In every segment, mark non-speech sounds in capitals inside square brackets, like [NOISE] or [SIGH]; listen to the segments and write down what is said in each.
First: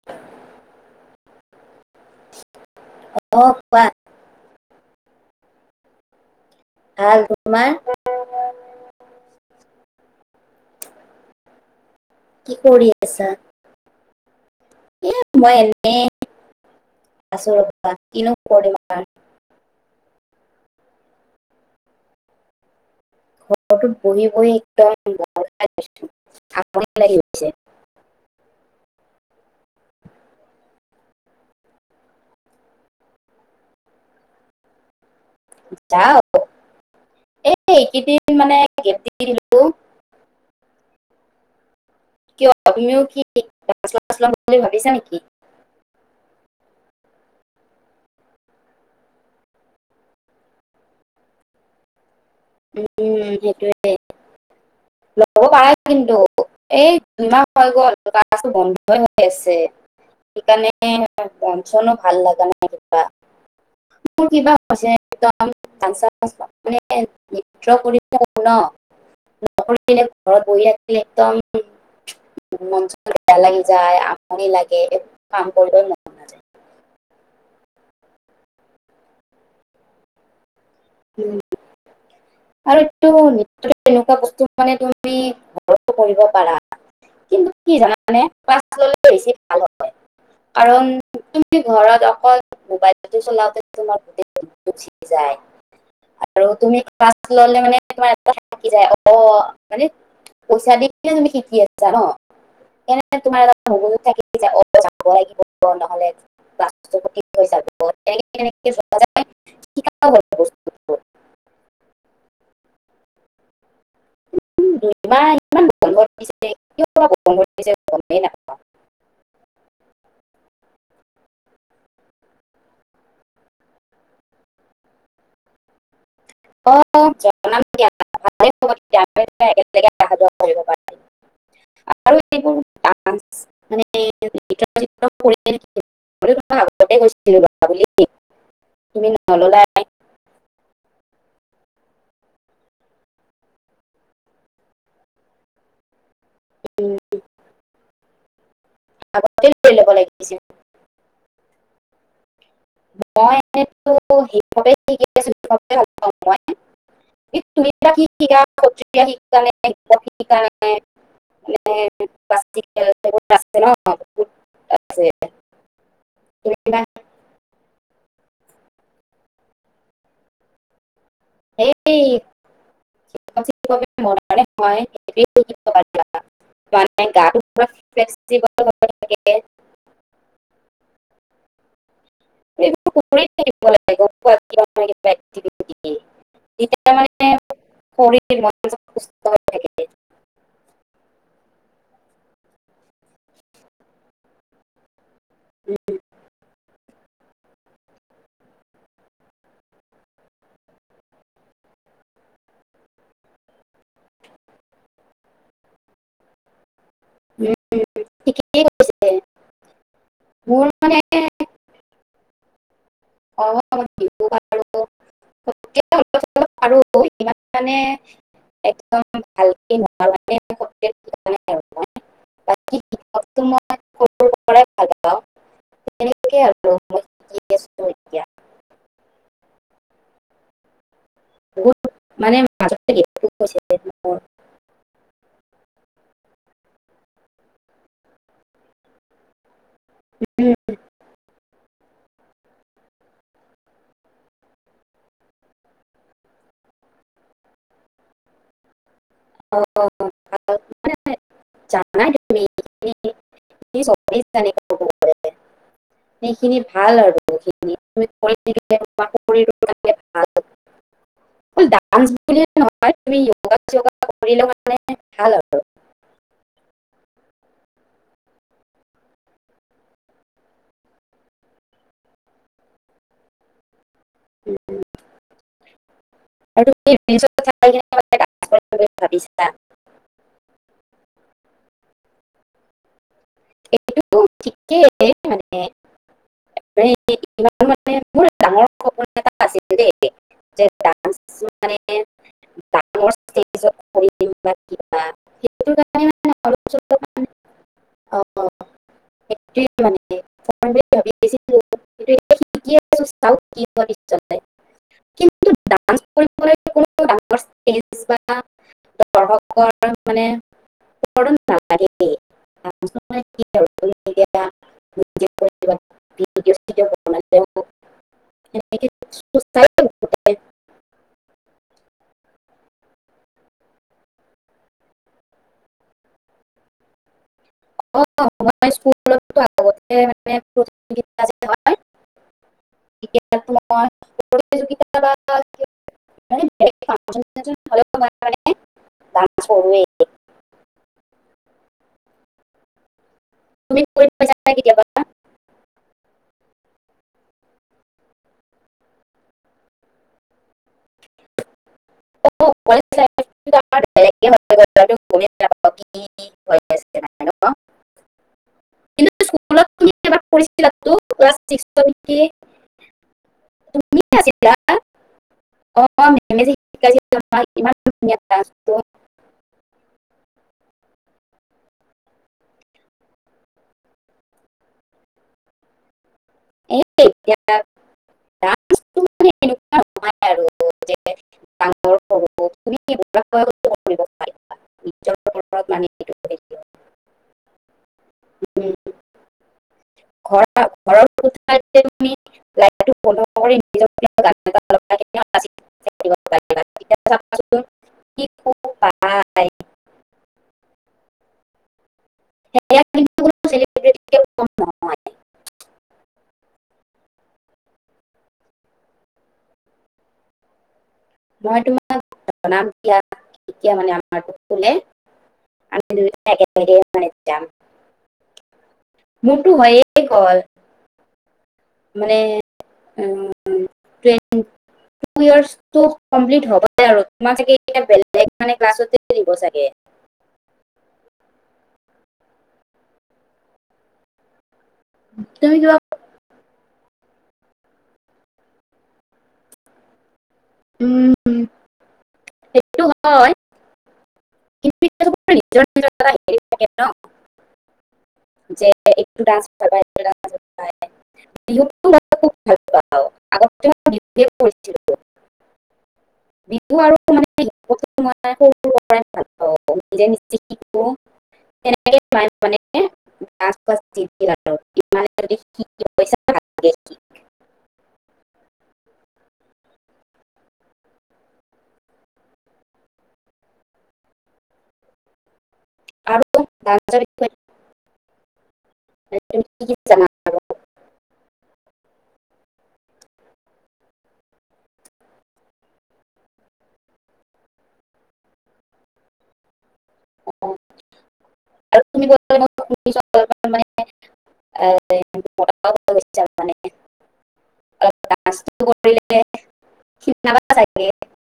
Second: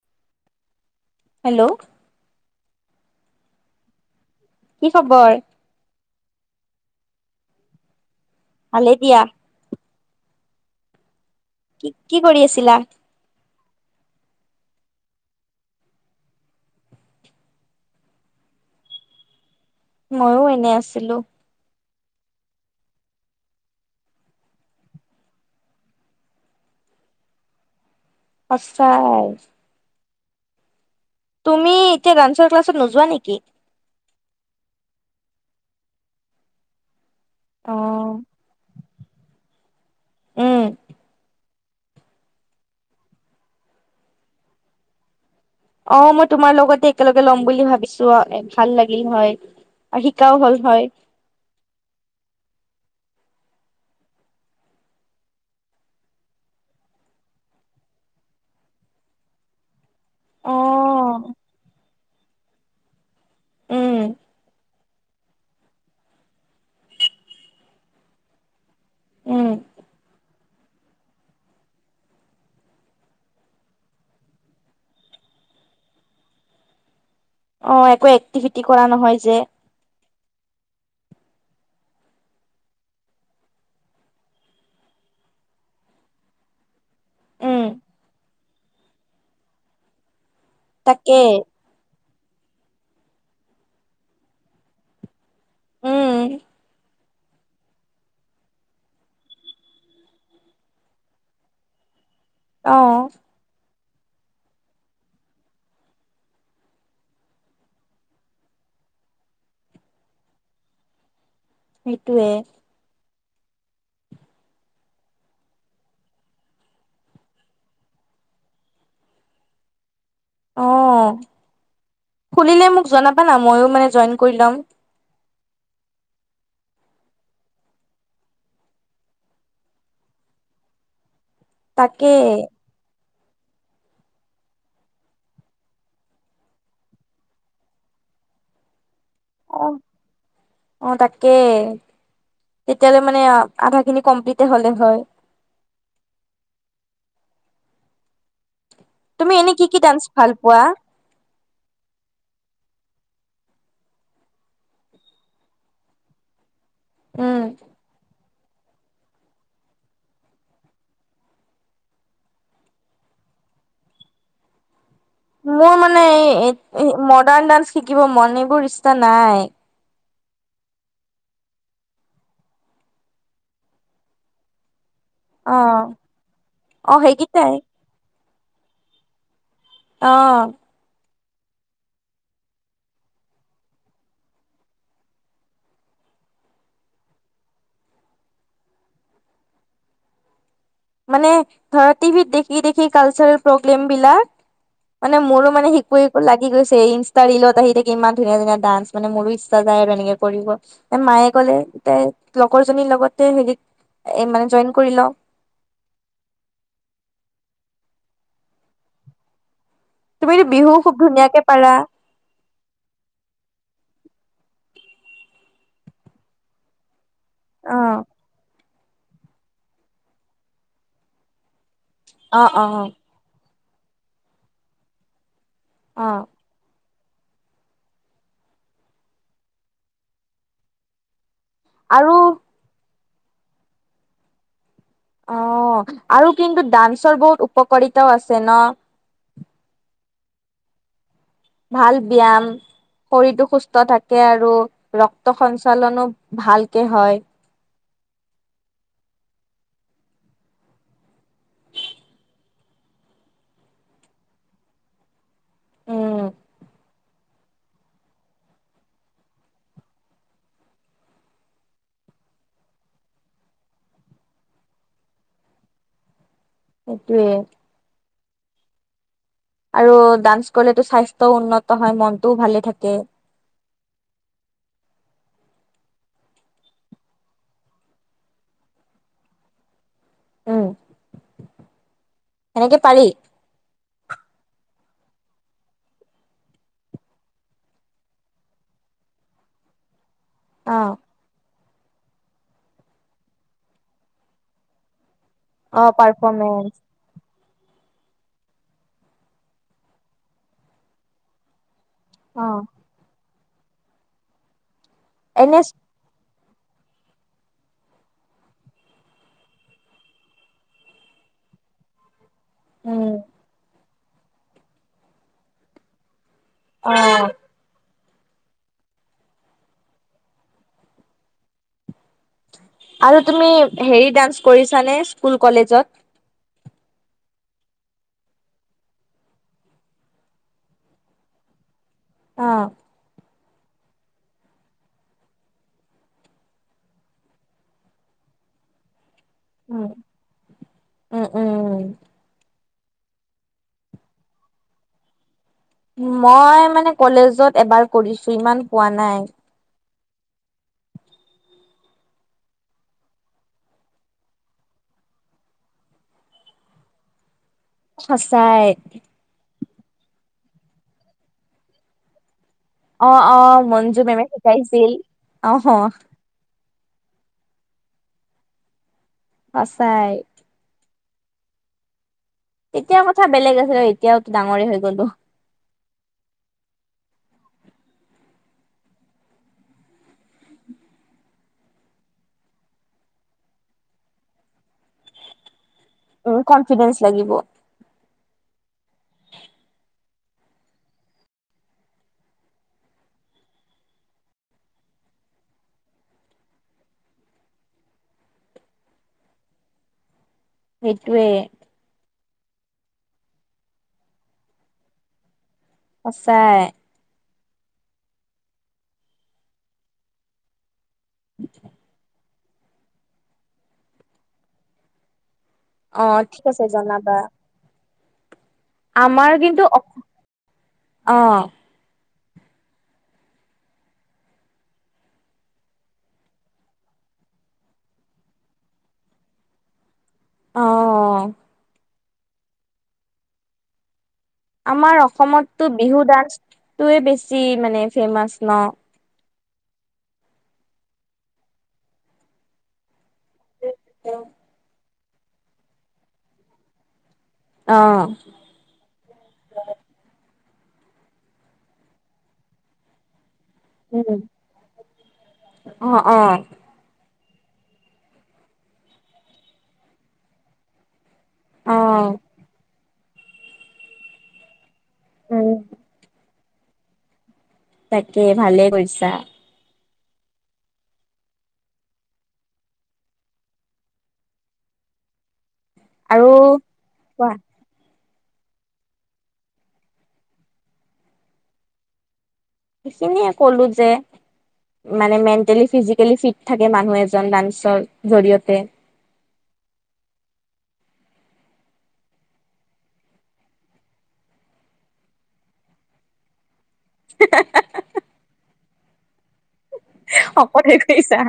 [UNINTELLIGIBLE] Hello? অ'! কোৱা? কি খবৰ? ভাল, তোমাৰ? ভালে দিয়া। কি, কি কৰি আছিলা? [UNINTELLIGIBLE] এ, মই এনে, আছোঁ। ৰ'বা, কিনো কৰিম আৰু। মইও এনে আছিলোঁ। [UNINTELLIGIBLE] সঁচাই। তুমি এতিয়া, ডান্সৰ ক্লাছত নোযোৱা নেকি? যাওঁ। এই, অ এইকেইদিন মানে, গেপ দি দিলোঁ। উম। কিয়? তুমিও কি, ক্লাছ-শ্লাছ ল'ম বুলি ভাবিছা নেকি? অ'! মই তোমাৰ লগতে, একেলগে ল'ম বুলি ভাবিছোঁ! ভাল লাগিল হয়। শিকাও হ'ল হয়। উম, সেইটোৱেই! ল'ব পাৰা কিন্তু। এই, দুইমাহ হৈ গ'ল, ক্লাছটো বন্ধ হৈ আছে। অ সেইকাৰণে, মন-চনো ভাল লাগ নাই, কিবা। উম মোৰ কিবা [UNINTELLIGIBLE] নৃত্য কৰি [UNINTELLIGIBLE] উম নকৰি পিনে ঘৰত বহি থাকিলে, একদম মন-চন বেয়া লাগি যায়, আমনি লাগে! এই, কাম কৰিবই মন নাযায় অ'! একো এক্টিভিটি কৰা নহয় যে। উম। আৰু এইটো, নৃত্যটো এনেকুৱা বস্তু মানে, তুমি ঘৰতো কৰিব পাৰা। কিন্তু, উম কি জানানে? ক্লাছ ল'লে, বেছি ভাল হয়। কাৰণ, তাকে তুম তুমি ঘৰত অকল, মোবাইলটো চলাওঁতে, তোমাৰ গোটেই দিনটো গুচি যায়। উম আৰু তুমি ক্লাছ ল'লে মানে, তোমাৰ কিবা এটা থাকি যায়। অ'! মানে, পইচা দিয়েই তুমি শিকি আছা ন' অ সেইকাৰণে, তোমাৰ এটা মগজুত থাকি যায়। অ'! যাব লাগিব, নহ'লে ক্লাছটো [UNINTELLIGIBLE] [UNINTELLIGIBLE] সেইটোৱে। [INAUDIBLE] [UNINTELLIGIBLE] ইমান [UNINTELLIGIBLE] গমেই নাপাওঁ। অ খুলিলে মোক জনাবা না? মইয়ো মানে, জইন কৰি ল'ম। অ'! জনাম দিয়া, ভালে হ'ব [UNINTELLIGIBLE] তেতিয়া আমি, [UNINTELLIGIBLE] একেলগে অহা-যোৱা কৰিব পাৰিম। তাকে আৰু এইবোৰ, ডান্স [INAUDIBLE] মানে এই নেটৱৰ্ক চেটৱৰ্ক কৰিব নে কি? [UNINTELLIGIBLE] মইতো তোমাক আগতে কৈছিলো ল'বা বুলি তুমি নল'লা [UNINTELLIGIBLE] অ'অ' তাকে। তেতিয়ালৈ মানে আধাখিনি কমপ্লিতে হলে হয়। বি [UNINTELLIGIBLE] তুমি এনে আগতে কি কি কৰি ল'ব ডান্স ভাল লাগিছিল। পোৱা? [UNINTELLIGIBLE] মই উম, সেইবাবেঠিক [UNINTELLIGIBLE] [UNINTELLIGIBLE] কিনকে [UNINTELLIGIBLE] মানে আছে ন [UNINTELLIGIBLE] আছে মোৰ মানে এই, তুমি বা এই মডাৰ্ণ ডান্স শিকিব মন এইবোৰ ইচ্ছা নাই। এই অ', অ', সেইকেইটাই [UNINTELLIGIBLE] ফেষ্টিভ হ'ব লাগে [UNINTELLIGIBLE] অ', ল [UNINTELLIGIBLE] এতি মানে শৰি সুস্থ হৈ থাকে। [UNINTELLIGIBLE] মানে ধৰা টভিত দেখি, দেখি কালছাৰেল প্ৰগ্ৰোম বিলাক। মানে মোৰো মানে শিকো, শিকো লাগি গৈছে ইনষ্টা ৰিলত আহি থাকে ইমান ধুনীয়া ধুনীয়া ডান্স মানে, মোৰো ইচ্ছা যায় আৰু তেনেকে কৰিব। এ মায়ে ক'লে তই লগৰ জনীৰ লগতে হেৰিত এ মানে জইন কৰি ল। ঠিকেই কৈছে। [UNINTELLIGIBLE] তুমিতো মোৰ বিহু খুব মানে ধুনীয়াকে পাৰা। অ', বিহু পাৰো মে অ', একদ ভ [UNINTELLIGIBLE] অ'অ' শিক্ষকটো মই সৰুৰ পৰাই ভাল পাওঁ অ', তেনেকে আৰু [UNINTELLIGIBLE] আছো এতিয়া বহুত আৰু [UNINTELLIGIBLE] অ' আৰু কিন্তু ডান্সৰ বহুত উপকাৰিতাও আছে ন। উম, ভাল ব্যায়াম। শৰীৰটো সুস্থ থাকে আৰু ৰক্ত সঞ্চালনো ভালকে হয়। অ', ভাল মানে জানাই তোমি। [UNINTELLIGIBLE] [UNINTELLIGIBLE] উম সেইখিনি ভাল আৰু। [UNINTELLIGIBLE] অ' ডান্স বুলিয় নহয় তুমি যোগা চোগা কৰিলে মানে ভাল আৰু। [UNINTELLIGIBLE] সেইটোৱে। আৰু ডান্স কৰিলেতো স্বাস্থ্যও উন্নত হয় মনতটোও ভালে থাকে। [INAUDIBLE] ভাব [UNINTELLIGIBLE] উম, সেনেকে পাৰি। এইটো ঠিকে আছে মানে [UNINTELLIGIBLE] মানে মোৰ ডাঙৰ এ অ দেই [UNINTELLIGIBLE] মান ডাঙৰম [UNINTELLIGIBLE] অ' পাৰ্ফৰমেন্স। ত' [UNINTELLIGIBLE] [UNINTELLIGIBLE] অ', [UNINTELLIGIBLE] এনেচ [UNINTELLIGIBLE] [UNINTELLIGIBLE] বা দৰ্শকৰ মানে [UNINTELLIGIBLE] উম [UNINTELLIGIBLE] অ [UNINTELLIGIBLE] আৰু তুমি হেৰি ডান্স কৰিছা নে স্কুল কলেজত? অ'মই স্কুলতো আগতে মানে [UNINTELLIGIBLE] যে হয় অ', [UNINTELLIGIBLE] [UNINTELLIGIBLE] উম, উম, উম, উম। তুমি কৰি [UNINTELLIGIBLE] কেতিয়াবা? মই মানে কলেজত এবাৰ কৰিছো, ইমান পোৱা নাই। [UNINTELLIGIBLE] [UNINTELLIGIBLE] মানে ন সঁচাই। কিন্তু স্কুলত তুমি এবাৰ [UNINTELLIGIBLE] কি? অ'অ' মঞ্জু মেমে শিকাইছিল অ' [UNINTELLIGIBLE] [UNINTELLIGIBLE] সঁচাই। তেতিয়া কথা বেলেগ আছিলে, এতিয়াও টো ডাঙৰেই হৈ গ'লো। [UNINTELLIGIBLE] [UNINTELLIGIBLE] পাৰিবা নিজৰ ওপৰত মানে এইটো উম, হেৰি। কনফিডেন্স লাগিব। উম, [UNINTELLIGIBLE] [UNINTELLIGIBLE] পাৰিবা তেতিয়া চাবাচোন কি সুখ পায় সেটোৱেই। [UNINTELLIGIBLE] চেলিব্ৰিটিতকৈ কম নহয়। সঁচাই। মই তোমাক [UNINTELLIGIBLE] [UNINTELLIGIBLE] আমি অ ঠিক আছে দুইজনী জনাবা [UNINTELLIGIBLE] যাম আমাৰ মোৰটো কিন্তু হয়েই কল অ', মানে [UNINTELLIGIBLE] ইয়াৰ্ছ টো কমপ্লিট হ'ব আৰু তোমাৰ চাগে এতিয়া, বেলেগ মানে ক্লাছতে দিব চাগে। অ', আমাৰ তুমি অসমতটো কিবা বিহু ডান্সটোৱেই বেছি, মানে ফেমাচ ন? উম, উম। সেইটো হয়, কিন্তু [UNINTELLIGIBLE] অ', [UNINTELLIGIBLE] [UNINTELLIGIBLE] উম অ পৰিচিত। অ আৰু [UNINTELLIGIBLE] অ তেনেক। [UNINTELLIGIBLE] উম [UNINTELLIGIBLE] তাকে ভালে কৰিছা। [INAUDIBLE] আৰু কোৱা [UNINTELLIGIBLE] [UNINTELLIGIBLE] সেইখিনিয়ে ক'লো যে মানে মেণ্টেলি ফিজিকেলি ফিট থাকে মানুহ এজন ডান্সৰ জৰিয়তে। তুমি [UNINTELLIGIBLE] [UNINTELLIGIBLE] [UNINTELLIGIBLE] হ হা, হা। [UNINTELLIGIBLE] শিনাবা সকলোৱে চাগে কৰিছা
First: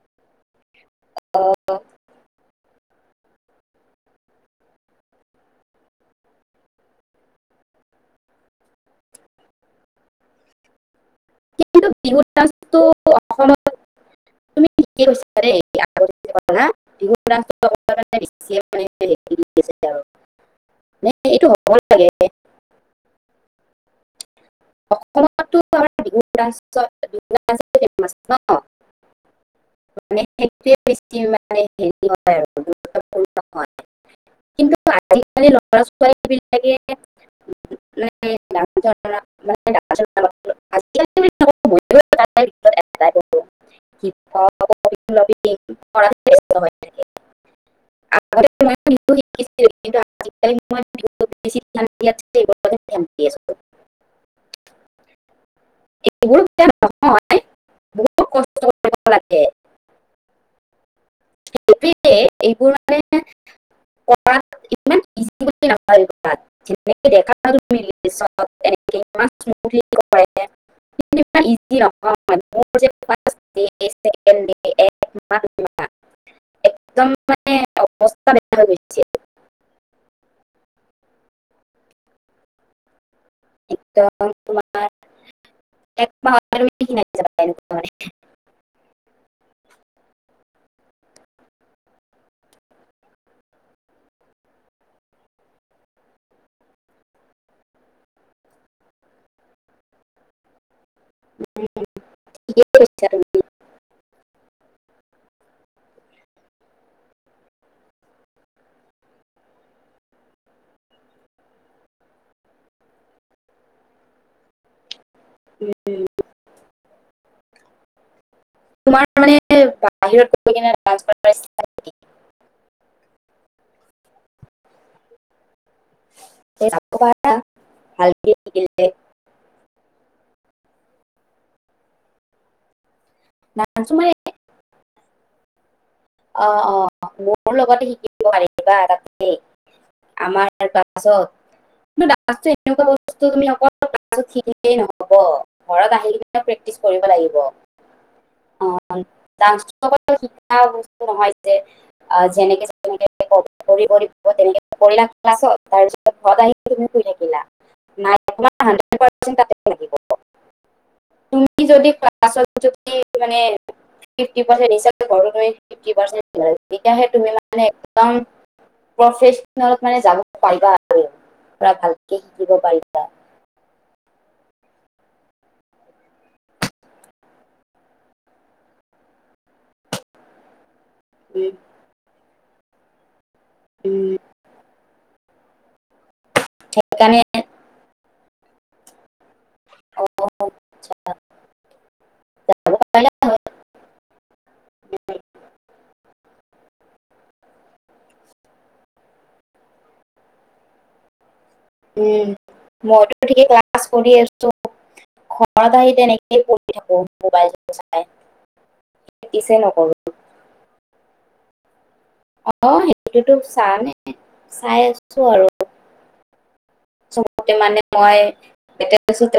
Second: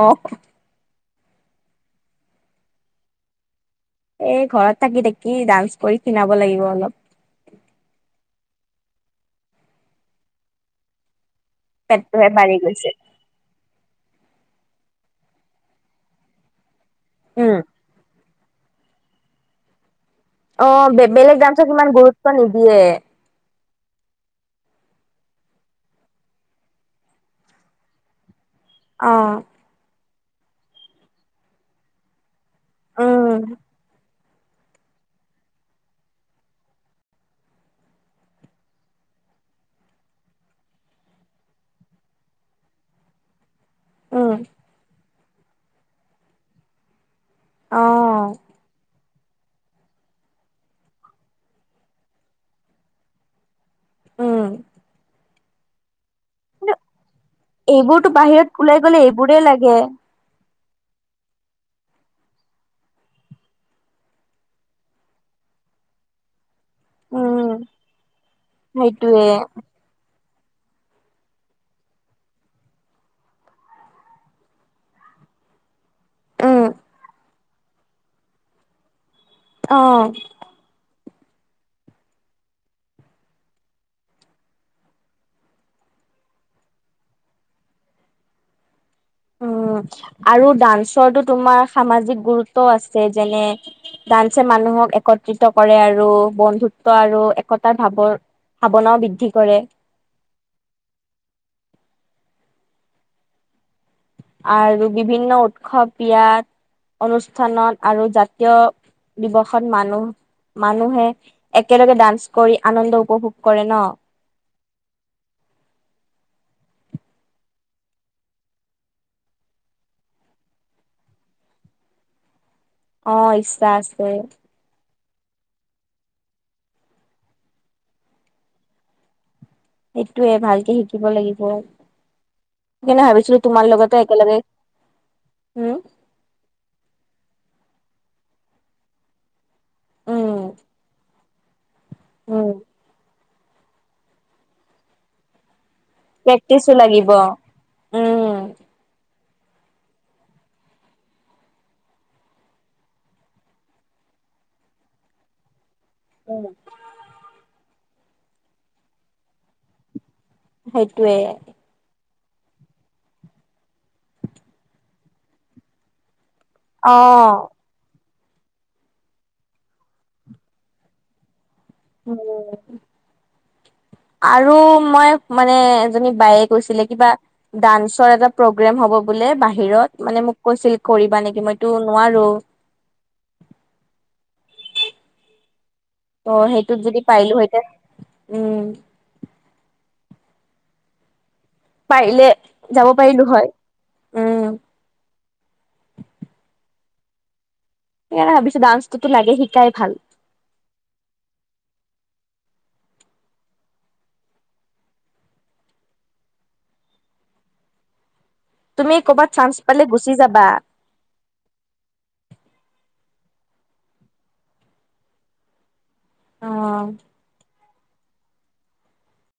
অ' [INAUDIBLE] এই ঘৰত থাকি, থাকি ডান্স কৰি কিনাব লাগিব অলপ। কিন্তু বিহু পেটটোহে বাঢ়ি গৈছে। [UNINTELLIGIBLE] ন এইটো উম অ বেলেগ ডান্সক হ'ব ইমান লাগে গুৰুত্ব [UNINTELLIGIBLE] নিদিয়ে অসমতো আম বিভিন্ন বিন্ন [UNINTELLIGIBLE] মান অ সোৱে বেছি [UNINTELLIGIBLE] উম [UNINTELLIGIBLE] কিন্তু আজিকালি লৰা ছোৱালী বিলাকে [UNINTELLIGIBLE] [INAUDIBLE] [UNINTELLIGIBLE] ময়ো তাৰে ভিতৰত এটাই কৰোঁ হিপ উম, অ [UNINTELLIGIBLE] [UNINTELLIGIBLE] উম, এইবোৰ বেয়া কিন্তু নহয় এইবোৰতো বহুত কষ্ট বাহিৰত ওলাই কৰিব গ'লে এইবোৰেই লাগে। এইবোৰ মানে পঢ়াত ইমান ইজি বুলি ন [UNINTELLIGIBLE] [UNINTELLIGIBLE] উম দেখাত [UNINTELLIGIBLE] পিছত এনেকে সেইটোৱে [UNINTELLIGIBLE] [INAUDIBLE] ইমান ইজি নহয়, মোৰ যে ফাৰ্চ [UNINTELLIGIBLE] উম একদম মানে অৱস্থা বেয়া হৈ গৈছে। অঁ একদম তোমাৰ একমাহ হ'লে [UNINTELLIGIBLE] হয় উম আৰু ডান্সৰো তোমাৰ সামাজিক গুৰুত্ব আছে যেনে ডান্সে মানুহক একত্ৰিত কৰে আৰু বন্ধুত্ব আৰু একতাৰ ভাৱৰ ভাৱনাও বৃদ্ধি কৰে। [UNINTELLIGIBLE] আৰু বিভিন্ন উৎসৱ বিয়াত অনুষ্ঠানত আৰু জাত তীয় দিৱসত মানুহ মানুহে একেলগে ডান্স কৰি আনন্দ উপভোগ কৰে ন। উম তোমাৰ মানে বাহিৰত গে কিনে দাঞ্চ [UNINTELLIGIBLE] অঁ ইচ্ছা আছে। [UNINTELLIGIBLE] ভালকে এই কেই দিনতে সেইটোৱে ভালকে শিকিব লাগিব। সেইকাৰণে ভাবিছিলো তোমাৰ ডান্সো লগতে মানে একেলগে, হুম অ' অ' মোৰ লগতে শিকিব পাৰিবা, এটা তুমি। উম আমাৰ এটা পাছত নো দাঞ্চটো উম এনেকোৱা বস্তু, তুমি অকল দাঞ্চ টো শিকিলেই নহ'ব। ঘৰত আহি কিনে প্ৰেক্টিচো লাগিব। উম, দাঞ্চটো অকল শিকা বস্তু নহয় যে আৰু যেনেকে আছে তেনেকে কৰিব দিব তেনেকে কৰিলা ক্লাছত তাৰ পিছত উম সদাই তুমি শুই থাকিলা, নাই তোমাৰ হানদ্ৰেদ পাৰচেন তাতে থাকিব। সেইটোৱে। তুমি যদি ক্লাছৰ যদি মানে, ফিফটি পাৰচেন শিকিছা, ঘৰতো ফিফটি পাৰচেন লাই তেতিয়াহে তুমি অ'। মানে কাৰণ প্ৰফেচনেলত মানে যাব পাৰিবা আৰু। পুৰা ভাল কে শিকিব উম, পাৰিবা। আৰু মই মানে এজনী বায়ে কৈছিলে কিবা ডান্সৰ এটা প্ৰগ্ৰেম হ'ব বোলে বাহিৰত, মানে মোক কৈছিল কৰিবা নেকি, উম, মইতো নোৱাৰো। উম। ত 'সেইটোত যদি সেইকাৰণে পাৰিলো হেঁতেন, উম অ, পাৰিলে যাব পাৰিলো হয়। উম, সেয়াই ভাবিছো ডান্সটোতো লাগে, শিকাই ভাল। উম মইটো তেনেকে ক্লাছ কৰি আছো। ঘৰত আহি তেনেকেই কৰি থাকো ম'বাইল টো চাই। তুমি ক'বাত ছাঞ্চ পালে নকৰো। গুচি যাবা। অঁ সেইটোৱেটো চাই নে, চাই আছো আৰু অ। চবকে মানে মই এতিয়া [UNINTELLIGIBLE]